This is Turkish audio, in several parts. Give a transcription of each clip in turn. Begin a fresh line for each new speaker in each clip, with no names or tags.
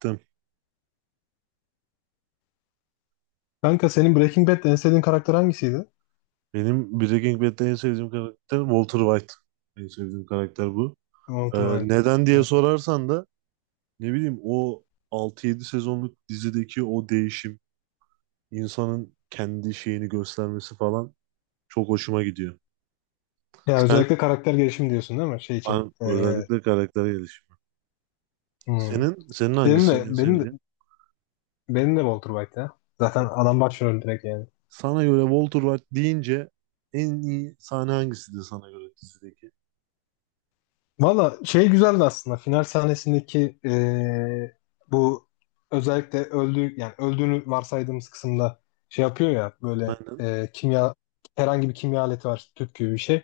Tabii.
Kanka senin Breaking Bad'de en sevdiğin karakter hangisiydi?
Benim Breaking Bad'de en sevdiğim karakter Walter White. En sevdiğim karakter bu.
Walter White.
Neden diye
Ben.
sorarsan da ne bileyim o 6-7 sezonluk dizideki o değişim, insanın kendi şeyini göstermesi falan çok hoşuma gidiyor.
Ya
Sen
özellikle karakter gelişimi diyorsun değil mi? Şey için.
Özellikle karakter gelişimi.
Hmm.
Senin
Benim
hangisi
de
en
benim de,
sevdiğin?
benim de Walter White ya. Zaten adam başrol direkt yani.
Sana göre Walter White deyince en iyi sahne hangisidir sana göre dizideki?
Valla şey güzeldi aslında. Final sahnesindeki bu özellikle öldüğü yani öldüğünü varsaydığımız kısımda şey yapıyor ya böyle
Aynen.
kimya herhangi bir kimya aleti var tüp gibi bir şey.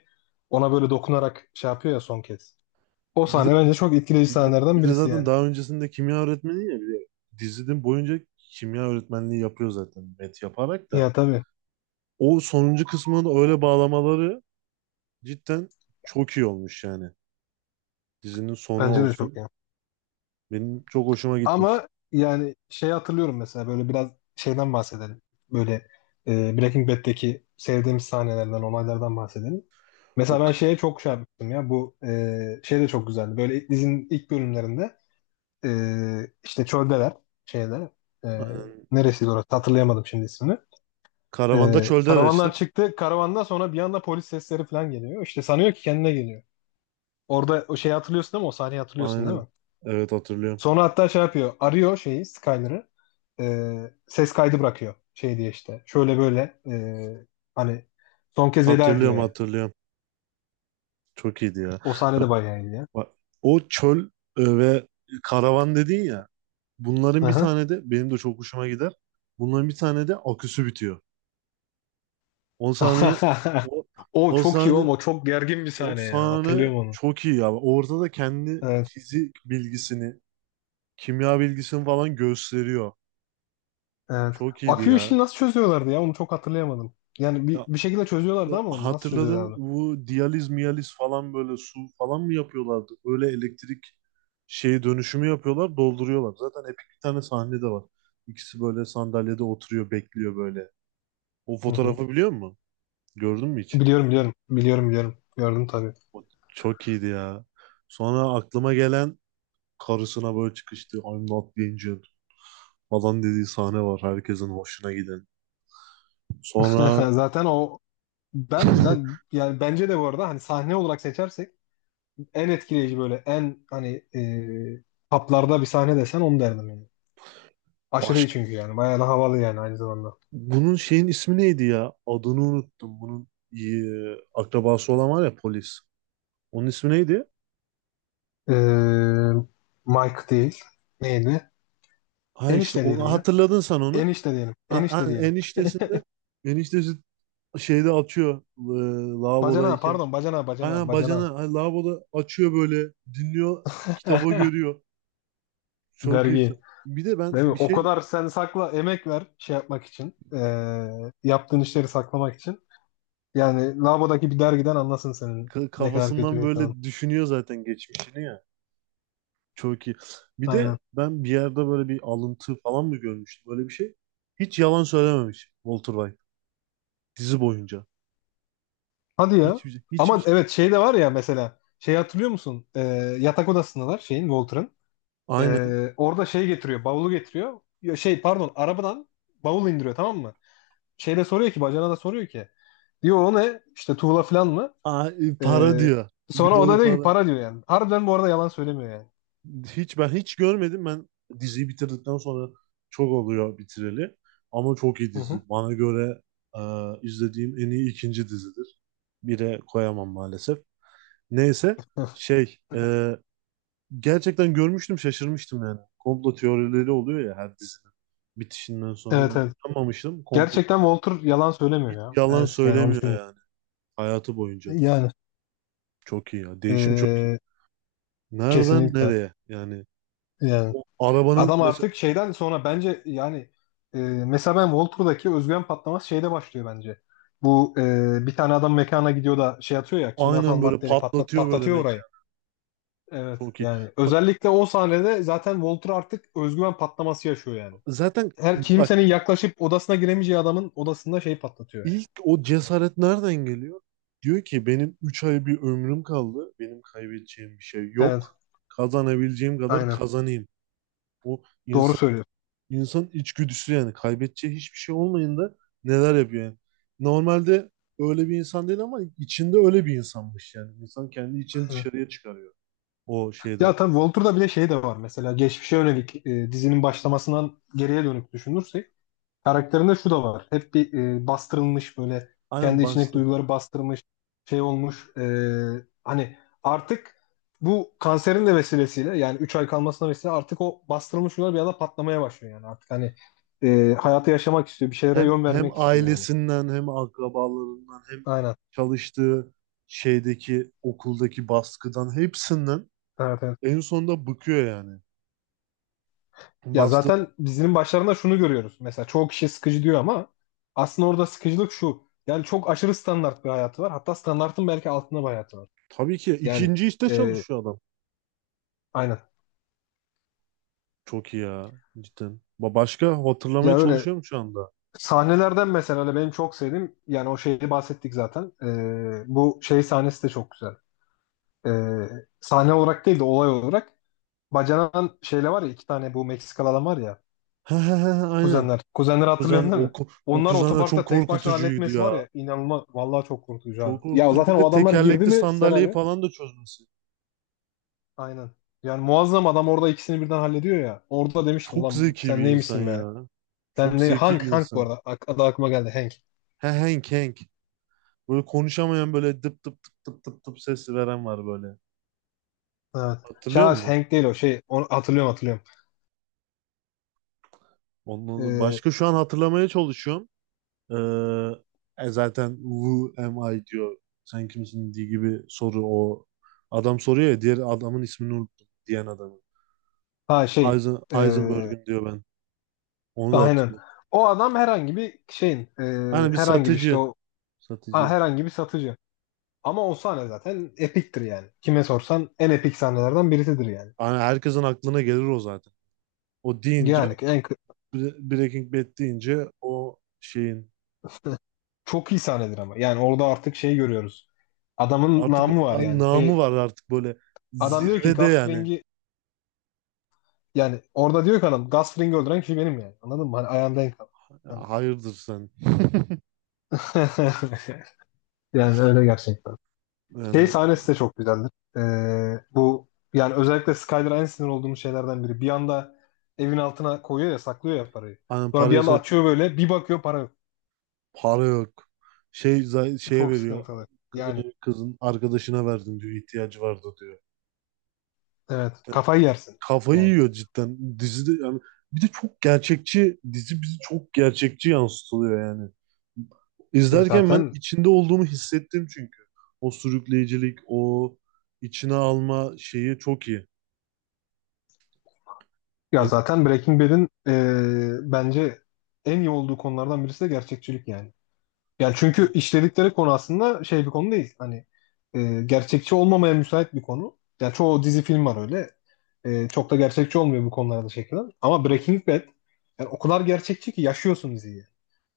Ona böyle dokunarak şey yapıyor ya son kez. O
Bir de
sahne bence çok etkileyici
Bir de, bir
sahnelerden
de
birisi
zaten
yani.
daha öncesinde kimya öğretmeni ya, bir de dizinin boyunca kimya öğretmenliği yapıyor zaten, met yaparak da.
Ya tabii.
O sonuncu kısmını da öyle bağlamaları cidden çok iyi olmuş yani. Dizinin sonu
Bence de çok
olsun.
iyi.
Benim çok hoşuma gitmişti.
Ama yani şey hatırlıyorum mesela böyle biraz şeyden bahsedelim. Böyle Breaking Bad'deki sevdiğimiz sahnelerden, olaylardan bahsedelim.
O
Mesela ben
k-
şeye çok şey yapmıştım ya. Bu şey de çok güzeldi. Böyle dizinin ilk bölümlerinde e, işte çöldeler şeyde e,
aynen.
neresiydi orası hatırlayamadım şimdi ismini. E,
Karavanda çölde
karavandan
araçtık.
çıktı. Karavandan sonra bir anda polis sesleri falan geliyor. İşte sanıyor ki kendine geliyor. Orada o şeyi hatırlıyorsun değil mi? O sahneyi hatırlıyorsun değil
Aynen.
mi?
Evet, hatırlıyorum.
Sonra hatta şey yapıyor. Arıyor şeyi Skyler'ı. Ses kaydı bırakıyor. Şey diye işte. Şöyle böyle hani son kez veda
Hatırlıyorum,
ediyor yani.
hatırlıyorum. Çok iyiydi ya.
O sahne de bayağı iyi ya.
Bak, o çöl ve karavan dedin ya. Bunların bir
Aha.
tane de benim de çok hoşuma gider. Bunların bir tane de aküsü bitiyor. 10 saniye. o,
O
o
çok iyi
sahne
oğlum. O çok gergin bir
o
sahne ya.
sahne
Hatırlıyorum onu.
çok iyi ya. Orada da kendi
Evet.
fizik bilgisini, kimya bilgisini falan gösteriyor.
Evet.
Çok iyiydi
Akü
ya.
işini nasıl çözüyorlardı ya? Onu çok hatırlayamadım. Yani bir,
Ya,
bir şekilde çözüyorlardı
ya
ama onu nasıl
hatırladım,
çözüyorlardı?
bu diyaliz miyaliz falan böyle su falan mı yapıyorlardı? Öyle elektrik şeyi dönüşümü yapıyorlar, dolduruyorlar. Zaten epik bir tane sahne de var. İkisi böyle sandalyede oturuyor, bekliyor böyle. O
Hı hı.
fotoğrafı biliyor musun? Gördün mü hiç?
Biliyorum biliyorum. Biliyorum biliyorum. Gördüm tabii.
O Çok iyiydi ya. Sonra aklıma gelen, karısına böyle çıkıştı, "I'm not the angel" falan dediği sahne var, herkesin hoşuna giden. Sonra
Zaten o ben zaten yani bence de bu arada hani sahne olarak seçersek en etkileyici böyle en hani haplarda bir sahne desen onu derdim yani. Aşırı iyi
başka
çünkü yani. Bayağı da havalı yani aynı zamanda.
bunun şeyin ismi neydi ya? Adını unuttum. Bunun akrabası olan var ya, polis. Onun ismi neydi?
E, Mike değil. Neydi?
Ha, işte
Enişte diyelim
onu
ya.
hatırladın sen, onu.
Enişte diyelim.
Ha, ha,
Enişte diyelim.
eniştesi şeyde açıyor
Bacana
lavabodayken.
pardon bacana bacana
Aynen, bacana,
bacana.
ha, lavaboda açıyor böyle, dinliyor, kitabı görüyor. Çok iyi.
Dergi.
Bir de ben
Değil mi?
bir
O
şey
kadar sen sakla emek ver şey yapmak için. Yaptığın işleri saklamak için. Yani lavabodaki bir dergiden anlasın senin
Ka-
ne kadar kötü
Kafasından
bir insanın.
böyle düşünüyor zaten geçmişini ya. Çok iyi. Bir
Aynen.
de ben bir yerde böyle bir alıntı falan mı görmüştüm böyle, bir şey. Hiç yalan söylememiş Walter White dizi boyunca.
Hadi ya.
Hiçbir
Aman
şey,
evet şey de var ya mesela. Şey hatırlıyor musun? Yatak odasındalar şeyin Walter'ın.
aynen.
Orada şey getiriyor. Bavulu getiriyor. Ya Şey pardon arabadan bavul indiriyor tamam mı? Şeyde soruyor ki bacana da soruyor ki. Diyor o ne? İşte tuğla falan mı?
Aa, para
Ee,
diyor. Bir
sonra o da
dolu
diyor ki
para.
para diyor yani. Harbiden bu arada yalan söylemiyor yani.
Hiç, ben hiç görmedim. Ben diziyi bitirdikten sonra çok oluyor bitireli. Ama çok iyi
Hı hı.
dizi. Bana göre e, izlediğim en iyi ikinci dizidir. Bire koyamam maalesef. Neyse, şey e, gerçekten görmüştüm, şaşırmıştım yani. Komplo teorileri oluyor ya her dizinin bitişinden sonra.
Evet
Ben
evet.
inanmamıştım.
Gerçekten Walter yalan söylemiyor
Hiç
ya.
yalan
Evet yani onu
söylemiyor
düşünüyorum.
yani hayatı boyunca.
Yani
Çok iyi ya. Değişim çok iyi.
ee,
Nereden
kesinlikle.
nereye? Yani,
Yani.
o arabanın
Adam
mesela,
artık şeyden sonra bence yani mesela ben Walter'daki özgüven patlaması şeyde başlıyor bence. Bu bir tane adam mekana gidiyor da şey atıyor ya kimyasal
aynen böyle
maddeyle patlat
patlatıyor böyle
patlatıyor orayı.
mekan.
Evet
Çok iyi.
yani
Bak,
özellikle o sahnede zaten Walter artık özgüven patlaması yaşıyor yani.
zaten
Her
bak,
kimsenin yaklaşıp odasına giremeyeceği adamın odasında şey patlatıyor yani.
ilk o cesaret nereden geliyor? Diyor ki benim 3 ay bir ömrüm kaldı. Benim kaybedeceğim bir şey
Evet
yok. Kazanabileceğim kadar
aynen
kazanayım. Bu
doğru
insan.
söylüyorsun.
İnsanın içgüdüsü yani, kaybedeceği hiçbir şey olmayınca neler yapıyor yani. Normalde öyle bir insan değil ama içinde öyle bir insanmış yani. İnsan kendi içini
Aynen.
dışarıya çıkarıyor o şeyde.
Ya tabii Walter'da bir de şey de var mesela geçmişe yönelik dizinin başlamasından geriye dönük düşünürsek karakterinde şu da var. Hep bir bastırılmış böyle
Aynen,
kendi içindeki
bastı.
duyguları bastırmış şey olmuş. Hani artık bu kanserin de vesilesiyle yani 3 ay kalmasına vesile artık o bastırılmış duygular bir anda patlamaya başlıyor yani. Artık hani hayatı yaşamak istiyor. Bir şeylere
Hem
yön
hem
vermek istiyor yani.
ailesinden, hem akrabalarından, hem
Aynen.
çalıştığı şeydeki okuldaki baskıdan, hepsinden
Evet, evet.
en sonunda bıkıyor yani.
Ya
Bastı.
zaten dizinin başlarında şunu görüyoruz. Mesela çoğu kişi sıkıcı diyor ama aslında orada sıkıcılık şu. Yani çok aşırı standart bir hayatı var. Hatta standartın belki altında bir hayatı var.
Tabii ki
Yani
ikinci işte
e,
çalışıyor adam.
aynen.
Çok iyi ya cidden. Başka hatırlamaya
Ya öyle
çalışıyorum şu anda.
sahnelerden mesela hani benim çok sevdiğim yani o şeyi bahsettik zaten. Bu şey sahnesi de çok güzel. Ee, sahne olarak değil de olay olarak. Bacanan şeyle var ya iki tane bu Meksikalı adam var ya.
He he he he, aynen.
Kuzenler. Kuzenleri
Kuzen
hatırlıyorsun değil
o,
mi?
o
Onlar
kuzen de çok
otoparkta tek başına
korkutucuydu
halletmesi
ya.
var ya inanılmaz. Vallahi çok korkutucu abi.
Çok
Ya
korkutucu.
zaten
Bir
o
de
adamlar girdi
tekerlekli
mi
sandalyeyi
senaryo?
falan da çözmesi.
Aynen. Yani muazzam adam orada ikisini birden hallediyor ya. Orada demiştim
Çok
ulan
zeki
sen
bir insan
neymişsin be?
ya. Çok
Sen ne?
zeki
Hank,
bir
Hank bu
insan.
arada. Ak- adı aklıma geldi Hank.
He, Hank, Hank. Böyle konuşamayan, böyle dıp dıp dıp dıp dıp dıp ses veren var böyle.
Evet.
Hatırlıyor
Şahs
musun?
Hank değil o şey. Onu hatırlıyorum hatırlıyorum.
Ondan
Ee,
başka şu an hatırlamaya çalışıyorum. Ee, Zaten "who am I" diyor. Sen kimsin diye gibi soru o. Adam soruyor ya, diğer adamın ismini unuttum, diyen adamı.
ha şey. ee,
Heisenberg'im diyor ben. Onu da
aynen.
hatırlıyorum.
O adam herhangi bir şeyin
Hani bir
herhangi bir işte
satıcı.
o ha,
Satıcı.
herhangi bir satıcı. Ama o sahne zaten epiktir yani. Kime sorsan en epik sahnelerden birisidir yani.
Hani herkesin aklına gelir o zaten. O deyince,
Yani en kı-
Breaking Bad deyince o şeyin,
çok iyi sahnedir ama. Yani orada artık şey görüyoruz. Adamın
artık
namı var yani.
namı
Şey,
var artık, böyle
adam diyor ki
zirvede
Gus
yani.
Fring'i yani orada diyor ki adam Gus Fring'i öldüren kişi benim yani. Anladın mı? Hani ayağımda en kal. Yani.
Hayırdır sen.
Yani öyle gerçekten. Şey
Yani
sahnesi de çok güzeldir. Bu yani özellikle Skyler'a en sinir olduğum şeylerden biri. Bir anda evin altına koyuyor ya saklıyor ya parayı.
hani
Sonra bir anda
paraysa,
açıyor böyle bir bakıyor para yok.
para yok. Şeye
Çok
veriyor.
sıkıntılı. Yani
Kızın arkadaşına verdim diyor, ihtiyacı vardı diyor.
evet kafayı yersin.
Kafayı
Yani
yiyor cidden. Dizide yani, bir de çok gerçekçi dizi, bizi çok gerçekçi yansıtılıyor yani.
biz
İzlerken ben
zaten
içinde olduğumu hissettim çünkü. O sürükleyicilik, o içine alma şeyi çok iyi.
ya
Yani,
zaten Breaking Bad'in bence en iyi olduğu konulardan birisi de gerçekçilik yani. Yani çünkü işledikleri konu aslında şey bir konu değil. Hani gerçekçi olmamaya müsait bir konu. Yani çoğu dizi film var öyle. Çok da gerçekçi olmuyor bu konularda çekilen. Ama Breaking Bad yani o kadar gerçekçi ki yaşıyorsun diziyi.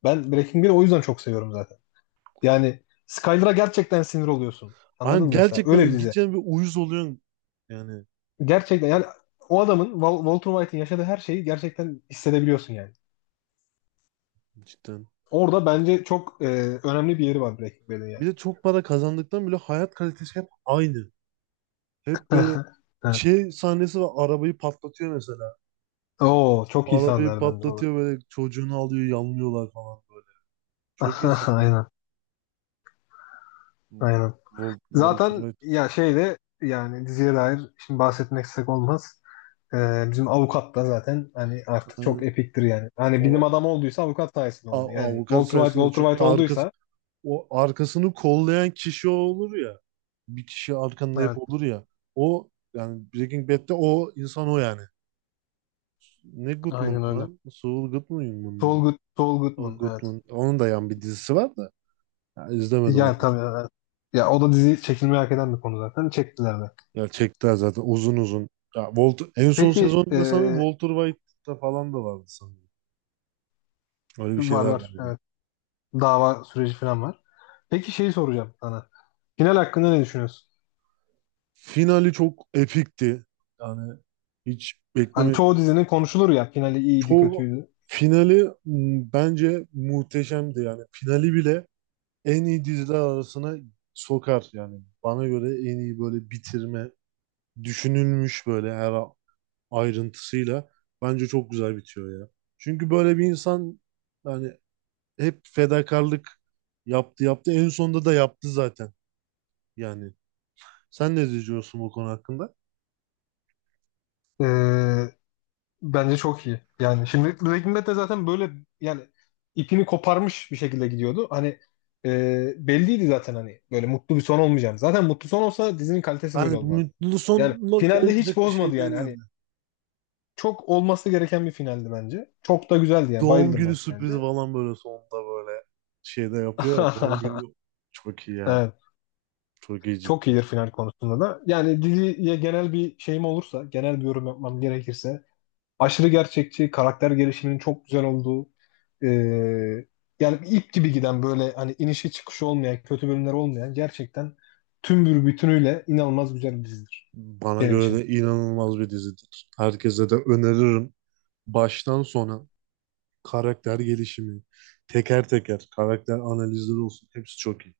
Ben Breaking Bad'i o yüzden çok seviyorum zaten. Yani Skyler'a gerçekten sinir oluyorsun. Anladın mı mesela? Öyle bir
gerçekten
dizi.
gideceğin bir uyuz oluyorsun yani,
Gerçekten yani o adamın Wal- Walter White'in yaşadığı her şeyi gerçekten hissedebiliyorsun yani.
cidden.
Orada bence çok önemli bir yeri var Breaking Bad'in yani.
Bir de çok para kazandıktan bile hayat kalitesi hep aynı. Hep böyle,
Evet.
şey sahnesi var, arabayı patlatıyor mesela.
Oo çok iyi
Arabayı
sahnelerdendir o.
patlatıyor böyle, çocuğunu alıyor, yanlıyorlar falan. Çok iyi sahne.
Aynen, aynen.
Walter
Zaten
White.
ya şeyde yani diziye dair şimdi bahsetmeksek olmaz. Bizim avukat da zaten hani artık
Ha,
çok epiktir yani. Hani bilim
O
adamı olduysa avukat sayesinde oldu.
a-
Yani
avukat
Walter White
sayesinde,
Walter
çünkü
White
arkası,
olduysa
o arkasını kollayan kişi o olur ya. Bir kişi arkanda hep
evet
olur ya. O yani, Breaking Bad'de o insan o yani. Ne
aynen
Goodman'dı
öyle.
lan? Saul Goodman mıydı?
Saul, Good, Saul
O
Goodman evet.
Goodman. Onun da yan bir dizisi var da. Ya, izlemedim
Yani
onu.
tabii evet. Ya o da dizi çekilmeyi hak eden bir konu zaten. Çektiler de.
Ya, çektiler zaten uzun uzun. Ya Walter, en son
Peki
sezonda sanırım Walter White'da falan da vardı sanırım. Öyle bir
var
şeyler
var
vardı.
evet. Dava süreci falan var. Peki şeyi soracağım sana. Final hakkında ne düşünüyorsun?
Finali çok epikti. Yani hiç
Hani çoğu
beklemediğim.
dizinin konuşulur ya finali iyiydi
Çoğu
kötüydü.
Finali bence muhteşemdi yani. Finali bile en iyi diziler arasına sokar yani. Bana göre en iyi böyle bitirme, düşünülmüş böyle her ayrıntısıyla, bence çok güzel bitiyor ya. Çünkü böyle bir insan yani, hep fedakarlık yaptı yaptı, en sonunda da yaptı zaten yani. Sen ne diyorsun bu konu hakkında?
Ee, bence çok iyi. Yani şimdi Breaking Bad de zaten böyle yani ipini koparmış bir şekilde gidiyordu. Hani belliydi zaten hani böyle mutlu bir son olmayacağını. Zaten mutlu son olsa dizinin kalitesi böyle
Hani
olmazdı.
mutlu
Yani
sonla
finalde hiç
olacak bir
bozmadı
şey değil
yani. Hani
yani.
çok olması gereken bir finaldi bence. Çok da güzeldi yani.
Doğum
Bayıldım
günü
ben
sürprizi
finalde.
falan böyle sonunda böyle şeyde yapıyor ya. Doğum günü, çok iyi ya.
Evet.
Çok iyi
Çok
cidden.
iyidir final konusunda da. Yani diziye genel bir şeyim olursa, genel bir yorum yapmam gerekirse aşırı gerçekçi, karakter gelişiminin çok güzel olduğu, e, yani bir ip gibi giden böyle hani inişi çıkışı olmayan, kötü bölümler olmayan gerçekten tüm bir bütünüyle inanılmaz güzel bir dizidir
Bana
benim
göre
için.
de inanılmaz bir dizidir. Herkese de öneririm. Baştan sona karakter gelişimi, teker teker karakter analizleri olsun. Hepsi çok iyi.